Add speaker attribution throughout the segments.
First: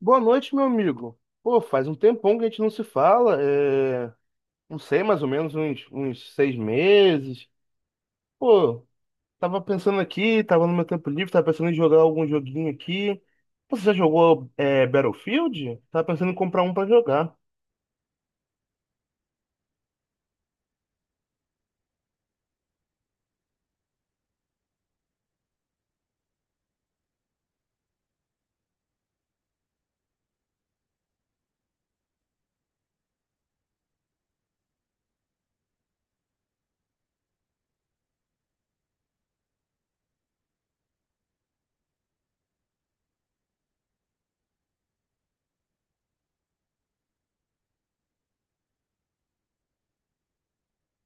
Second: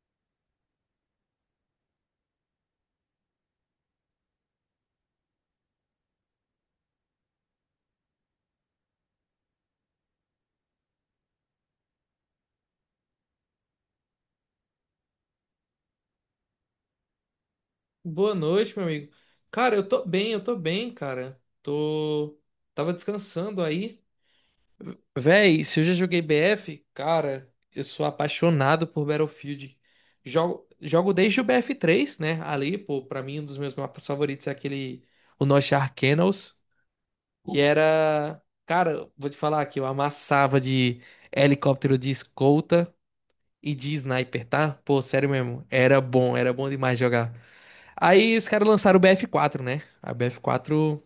Speaker 1: Boa noite, meu amigo. Pô, faz um tempão que a gente não se fala. Não sei, mais ou menos uns 6 meses. Pô, tava pensando aqui, tava no meu tempo livre, tava pensando em jogar algum joguinho aqui. Você já jogou Battlefield? Tava pensando em comprar um pra jogar.
Speaker 2: Boa noite, meu amigo. Cara, eu tô bem, cara. Tô. Tava descansando aí. Véi, se eu já joguei BF, cara, eu sou apaixonado por Battlefield. Jogo desde o BF3, né? Ali, pô, pra mim, um dos meus mapas favoritos é aquele. O Nosh Arcanos, que era. Cara, vou te falar que eu amassava de helicóptero de escolta e de sniper, tá? Pô, sério mesmo. Era bom demais jogar. Aí os caras lançaram o BF4, né? A BF4,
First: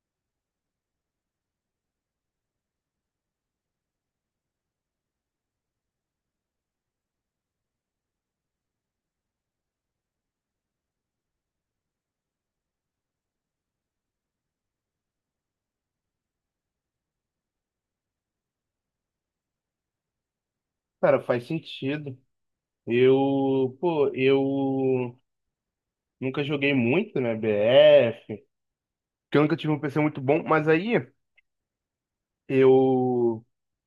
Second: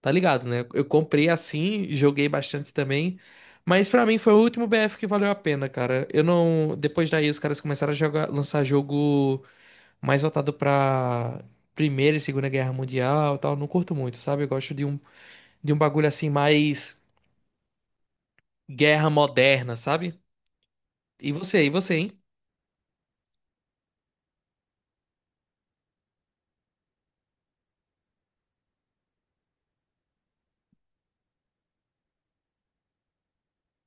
Speaker 2: tá ligado, né? Eu comprei assim, joguei bastante também. Mas pra mim foi o último BF que valeu a pena, cara. Eu não. Depois daí os caras começaram a jogar, lançar jogo mais voltado pra Primeira e Segunda Guerra Mundial e tal. Não curto muito, sabe? Eu gosto de um, bagulho assim mais guerra moderna, sabe?
Speaker 1: Cara,
Speaker 2: E
Speaker 1: faz
Speaker 2: você, e você,
Speaker 1: sentido.
Speaker 2: hein?
Speaker 1: Eu nunca joguei muito, né, BF, porque eu nunca tive um PC muito bom, mas aí eu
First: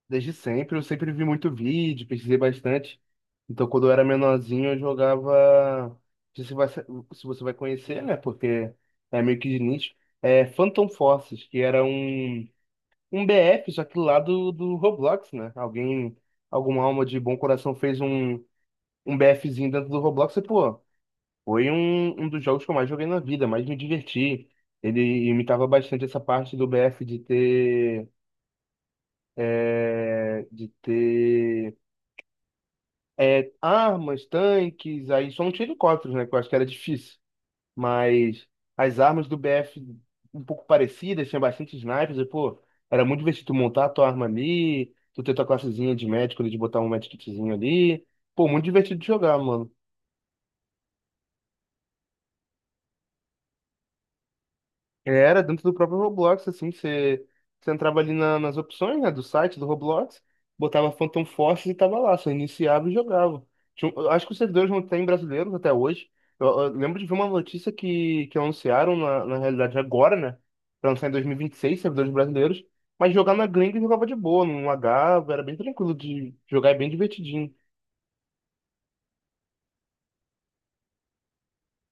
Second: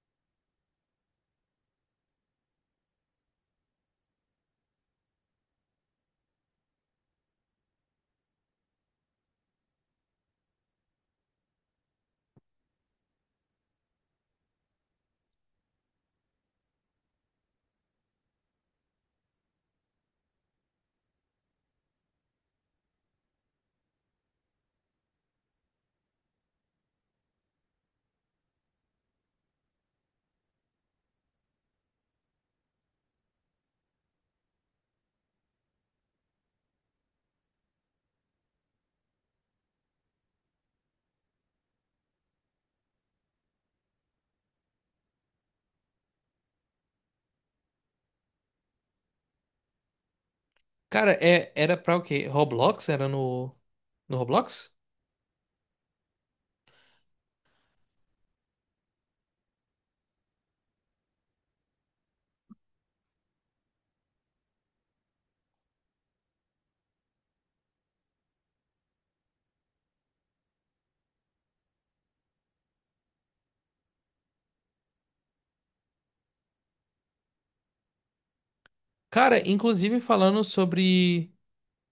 Speaker 1: desde sempre, eu sempre vi muito vídeo, pesquisei bastante. Então, quando eu era menorzinho, eu jogava. Não sei se você vai conhecer, né? Porque é meio que de nicho. É Phantom Forces, que era um BF, só que lá do Roblox, né? Alguém, alguma alma de bom coração fez um BFzinho dentro do Roblox e, pô, foi um dos jogos que eu mais joguei na vida, mais me diverti. Ele imitava bastante essa parte do BF de ter armas, tanques, aí só não tinha helicópteros, né? Que eu acho que era difícil. Mas as armas do BF um pouco parecidas, tinha bastante snipers, e pô, era muito divertido tu montar a tua arma ali, tu ter tua classezinha de médico ali, de botar um medkitzinho ali. Pô, muito divertido de jogar, mano.
Speaker 2: Cara, era pra o quê? Roblox? Era no Roblox?
Speaker 1: Era dentro do próprio Roblox, assim, você entrava ali na- nas opções, né, do site do Roblox, botava Phantom Force e tava lá, você iniciava e jogava. Tinha um- eu acho que os servidores não têm brasileiros até hoje. Eu lembro de ver uma notícia que anunciaram, na realidade, agora, né, pra lançar em 2026, servidores brasileiros, mas jogar na gringa jogava de boa, não lagava, era bem tranquilo de jogar, é bem divertidinho.
Speaker 2: Cara, inclusive falando sobre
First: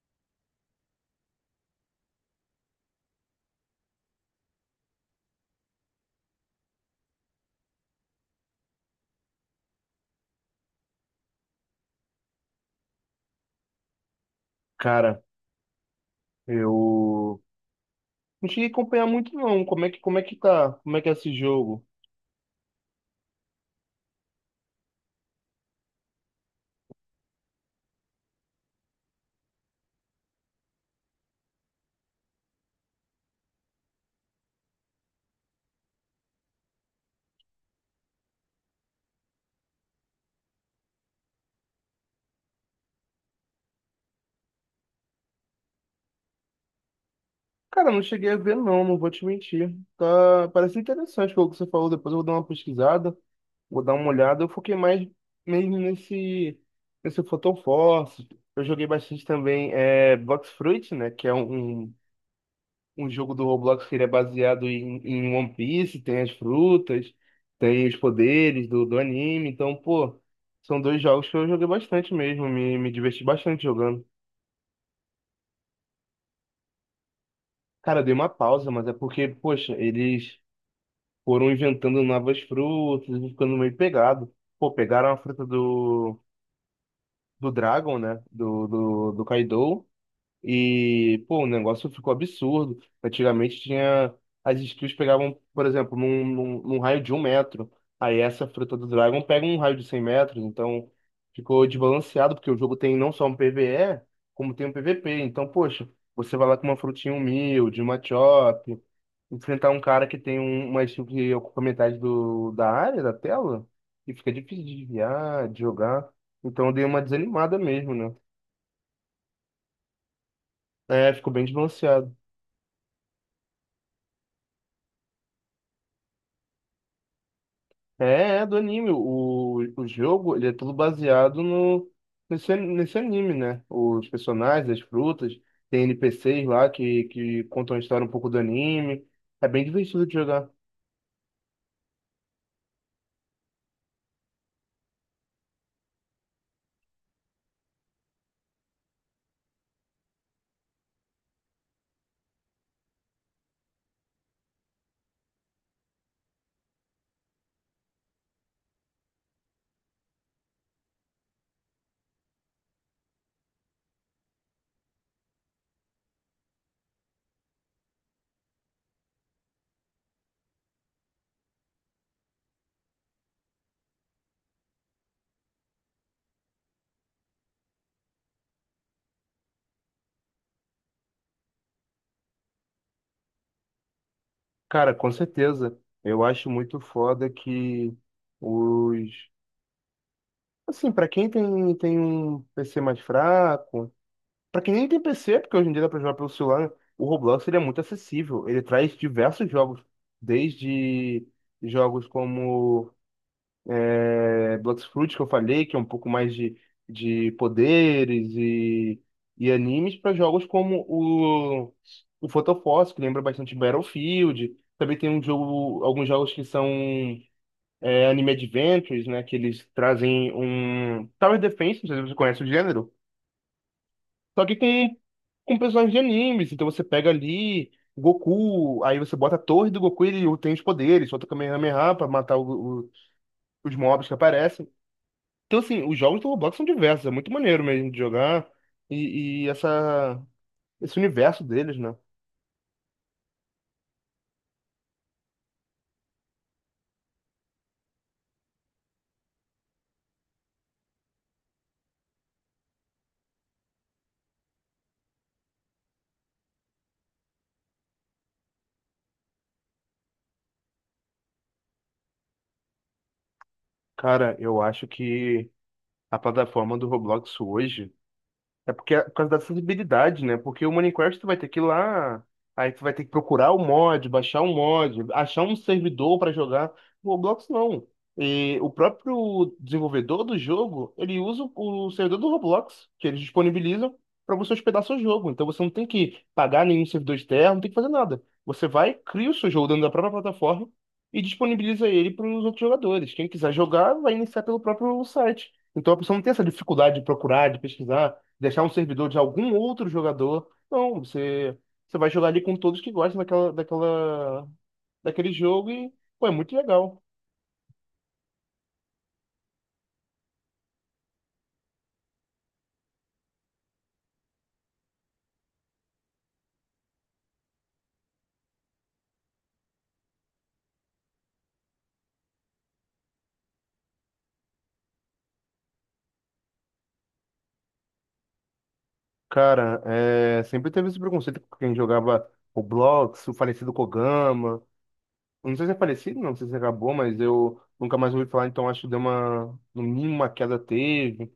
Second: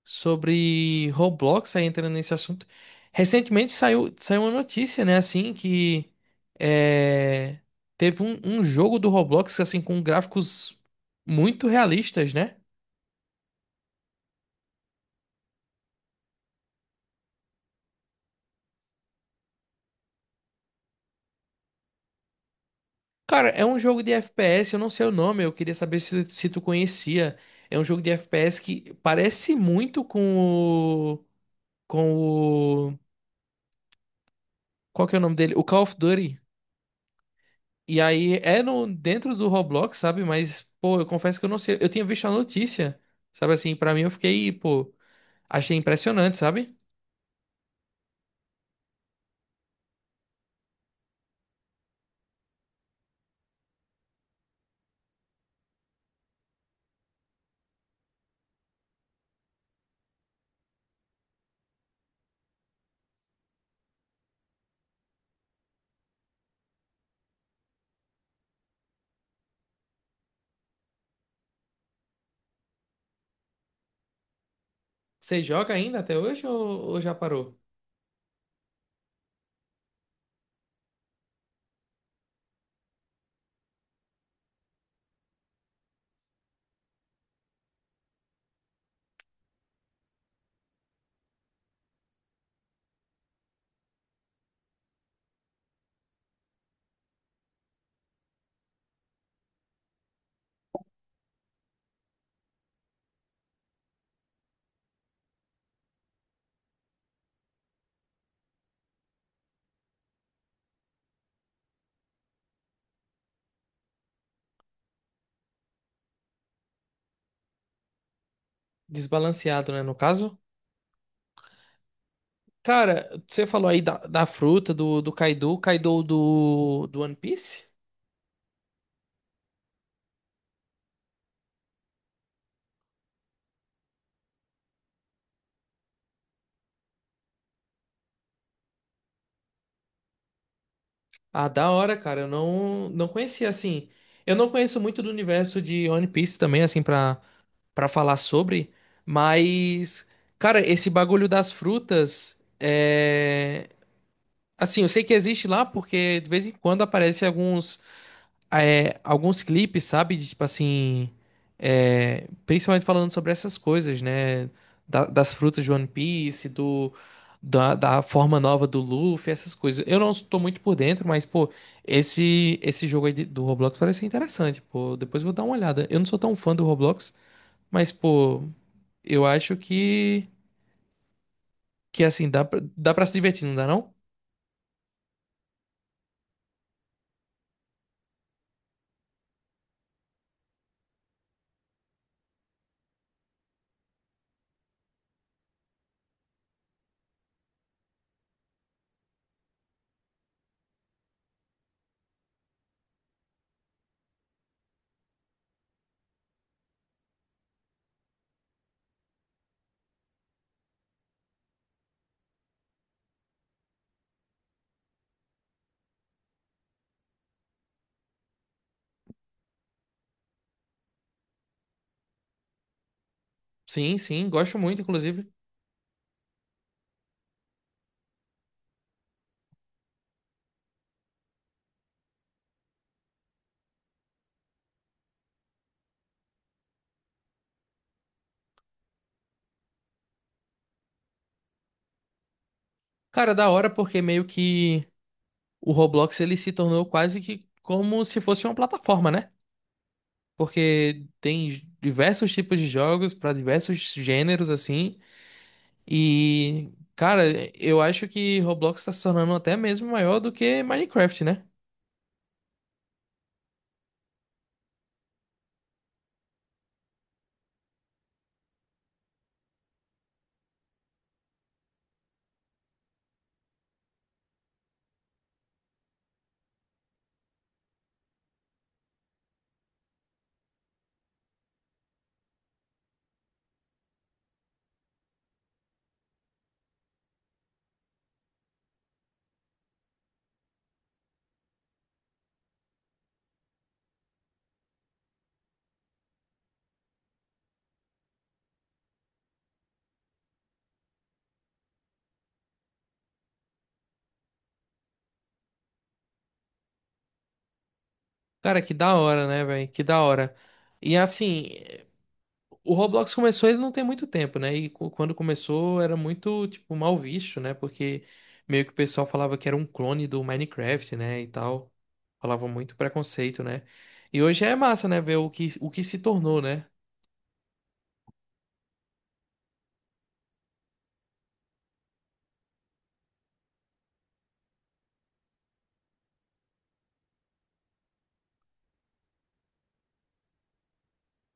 Speaker 2: sobre Roblox, aí entrando nesse assunto. Recentemente saiu uma notícia, né, assim, que é, teve um jogo do Roblox, assim, com gráficos muito realistas, né?
Speaker 1: Cara, eu não cheguei a acompanhar muito, não, como é que tá, como é que é esse jogo.
Speaker 2: Cara, é um jogo de FPS, eu não sei o nome, eu queria saber se tu conhecia. É um jogo de FPS que parece muito o... com o... qual que é o nome dele? O Call of Duty. E aí é no, dentro do Roblox, sabe? Mas, pô, eu confesso que eu não sei. Eu tinha visto a notícia, sabe assim? Pra mim eu fiquei, pô, achei impressionante, sabe?
Speaker 1: Cara, eu não cheguei a ver, não, não vou te mentir. Tá, parece interessante o que você falou. Depois eu vou dar uma pesquisada, vou dar uma olhada. Eu foquei mais mesmo nesse Photon Force. Eu joguei bastante também Blox Fruit, né? Que é um um jogo do Roblox que ele é baseado em One Piece. Tem as frutas, tem os poderes do anime. Então, pô, são dois jogos que eu joguei bastante mesmo. Me diverti bastante jogando.
Speaker 2: Você joga ainda até hoje ou já parou?
Speaker 1: Cara, eu dei uma pausa, mas é porque, poxa, eles foram inventando novas frutas e ficando meio pegado. Pô, pegaram a fruta do Dragon, né? Do Kaido. E, pô, o negócio ficou absurdo. Antigamente tinha. As skills pegavam, por exemplo, num raio de 1 metro. Aí essa fruta do Dragon pega um raio de 100 metros. Então ficou desbalanceado, porque o jogo tem não só um PvE, como tem um PvP. Então, poxa, você vai lá com uma frutinha humilde, uma chop enfrentar um cara que tem um, umas chutes que ocupa metade da área, da tela, e fica difícil de desviar, de jogar. Então eu dei uma desanimada mesmo, né?
Speaker 2: Desbalanceado, né? No caso.
Speaker 1: É, ficou bem desbalanceado.
Speaker 2: Cara, você falou aí da, fruta, do Kaido, Kaido do One Piece?
Speaker 1: É, é do anime. O jogo, ele é tudo baseado no, nesse, nesse anime, né? Os personagens, as frutas, tem NPCs lá que contam a história um pouco do anime. É bem divertido de jogar.
Speaker 2: Ah, da hora, cara. Eu não conhecia, assim. Eu não conheço muito do universo de One Piece também, assim, pra. Para falar sobre, mas, cara, esse bagulho das frutas é. Assim, eu sei que existe lá porque de vez em quando aparecem alguns clipes, sabe? De, tipo assim. Principalmente falando sobre essas coisas, né? Das frutas de One Piece, da forma nova do Luffy, essas coisas. Eu não estou muito por dentro, mas, pô, esse jogo aí do Roblox parece ser interessante, pô. Depois eu vou dar uma olhada. Eu não sou tão fã do Roblox, mas, pô. Eu acho que assim dá para se divertir, não dá não?
Speaker 1: Cara, com certeza. Eu acho muito foda que os, assim, pra quem tem um PC mais fraco, pra quem nem tem PC, porque hoje em dia dá pra jogar pelo celular, o Roblox ele é muito acessível. Ele traz diversos jogos, desde jogos como Blox Fruit, que eu falei, que é um pouco mais de poderes e animes, para jogos como o Photophos, que lembra bastante Battlefield. Também tem um jogo, alguns jogos que são Anime Adventures, né? Que eles trazem um Tower Defense, não sei se você conhece o gênero,
Speaker 2: Sim, sim,
Speaker 1: só que
Speaker 2: gosto muito, inclusive.
Speaker 1: com personagens de animes. Então você pega ali Goku, aí você bota a torre do Goku e ele tem os poderes, solta o Kamehameha pra matar os mobs que aparecem. Então, assim, os jogos do Roblox são diversos, é muito maneiro mesmo de jogar. E, esse universo deles, né?
Speaker 2: Cara, da hora porque meio que o Roblox ele se tornou quase que como se fosse uma plataforma, né? Porque tem diversos tipos de jogos pra diversos gêneros assim. E cara, eu acho que Roblox tá se tornando até mesmo maior do que Minecraft, né?
Speaker 1: Cara, eu acho que a plataforma do Roblox hoje, é porque é por causa da acessibilidade, né? Porque o Minecraft tu vai ter que ir lá, aí tu vai ter que procurar o mod, baixar um mod, achar um servidor para jogar. O Roblox não. E o próprio desenvolvedor do jogo, ele usa o servidor do Roblox, que eles disponibilizam para você hospedar seu jogo. Então você não tem que pagar nenhum servidor externo, não tem que fazer nada. Você vai, cria o seu jogo dentro da própria plataforma e disponibiliza ele para os outros jogadores. Quem quiser jogar, vai iniciar pelo próprio site. Então a pessoa não tem essa dificuldade de procurar, de pesquisar, deixar um servidor de algum outro jogador. Não, você vai jogar ali com todos que gostam daquele jogo e, pô, é muito legal.
Speaker 2: Cara, que da hora, né, velho? Que da hora. E assim, o Roblox começou, ele não tem muito tempo, né? E quando começou era muito, tipo, mal visto, né? Porque meio que o pessoal falava que era um clone do Minecraft, né? E tal. Falava muito preconceito, né? E hoje é massa, né? Ver o que se tornou, né?
Speaker 1: Cara, é, sempre teve esse preconceito com quem jogava Roblox, o falecido Kogama. Eu não sei se é falecido, não sei se acabou, mas eu nunca mais ouvi falar, então acho que deu uma, no mínimo uma queda teve.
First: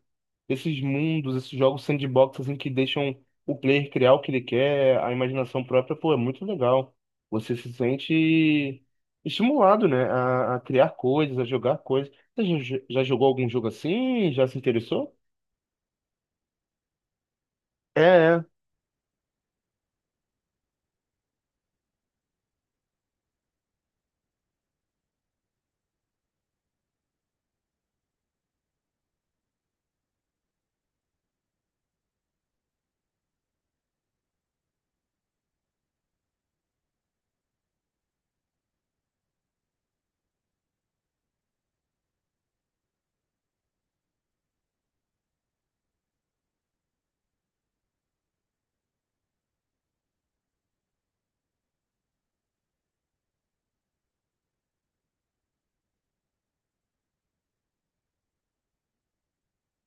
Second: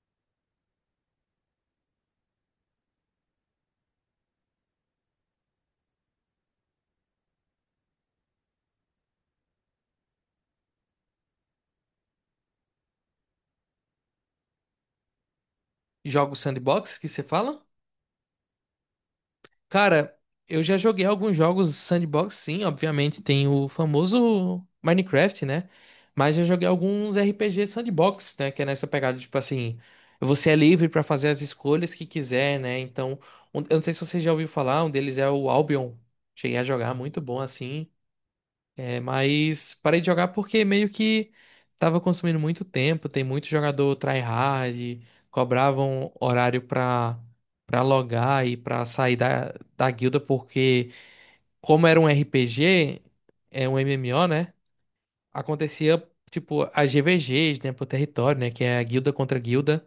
Speaker 1: Esses mundos, esses jogos sandbox assim que deixam o player criar o que ele quer, a imaginação própria, pô, é muito legal. Você se sente estimulado, né, a criar coisas, a jogar coisas. Você já jogou algum jogo assim? Já se interessou?
Speaker 2: Jogos sandbox que você fala?
Speaker 1: É, é,
Speaker 2: Cara, eu já joguei alguns jogos sandbox, sim, obviamente tem o famoso Minecraft, né? Mas já joguei alguns RPG sandbox, né? Que é nessa pegada, tipo assim, você é livre pra fazer as escolhas que quiser, né? Então, eu não sei se você já ouviu falar, um deles é o Albion. Cheguei a jogar, muito bom, assim. É, mas parei de jogar porque meio que tava consumindo muito tempo. Tem muito jogador tryhard, cobravam horário pra, logar e pra sair da guilda, porque como era um RPG, é um MMO, né? Acontecia tipo as GVGs, né, por território, né, que é a guilda contra guilda.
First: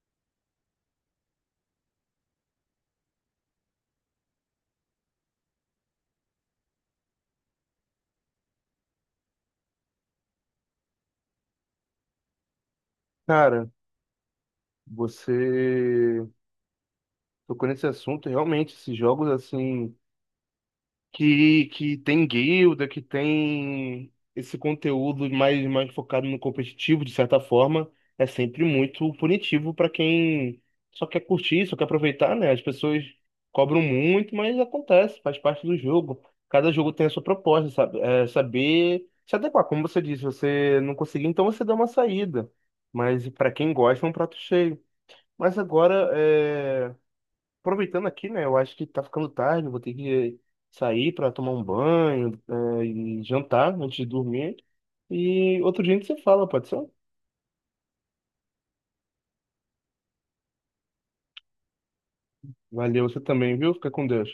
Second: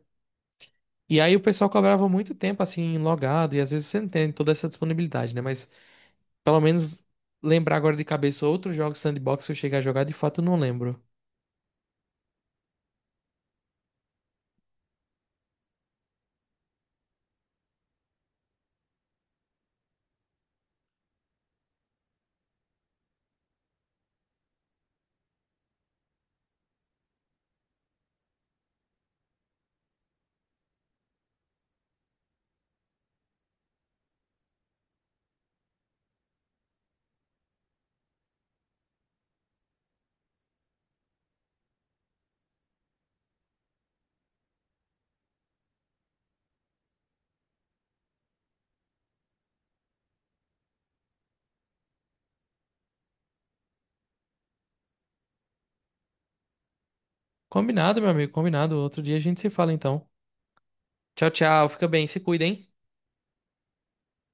Speaker 2: E aí o pessoal cobrava muito tempo assim logado e às vezes você não tem toda essa disponibilidade, né? Mas pelo menos lembrar agora de cabeça outros jogos sandbox que eu cheguei a jogar, de fato eu não lembro.
Speaker 1: cara, você tocou nesse assunto, realmente, esses jogos assim que tem guilda, que tem esse conteúdo mais, mais focado no competitivo, de certa forma, é sempre muito punitivo para quem só quer curtir, só quer aproveitar, né? As pessoas cobram muito, mas acontece, faz parte do jogo. Cada jogo tem a sua proposta, sabe? É saber se adequar. Como você disse, você não conseguiu, então você dá uma saída. Mas para quem gosta, é um prato cheio. Mas agora, aproveitando aqui, né? Eu acho que tá ficando tarde, vou ter que eh, sair para tomar um banho, e jantar antes de dormir. E outro dia a gente se fala, pode ser?
Speaker 2: Combinado, meu amigo, combinado. Outro dia a gente se fala então. Tchau, tchau. Fica bem, se cuida, hein?
Speaker 1: Valeu, você também, viu? Fica com Deus.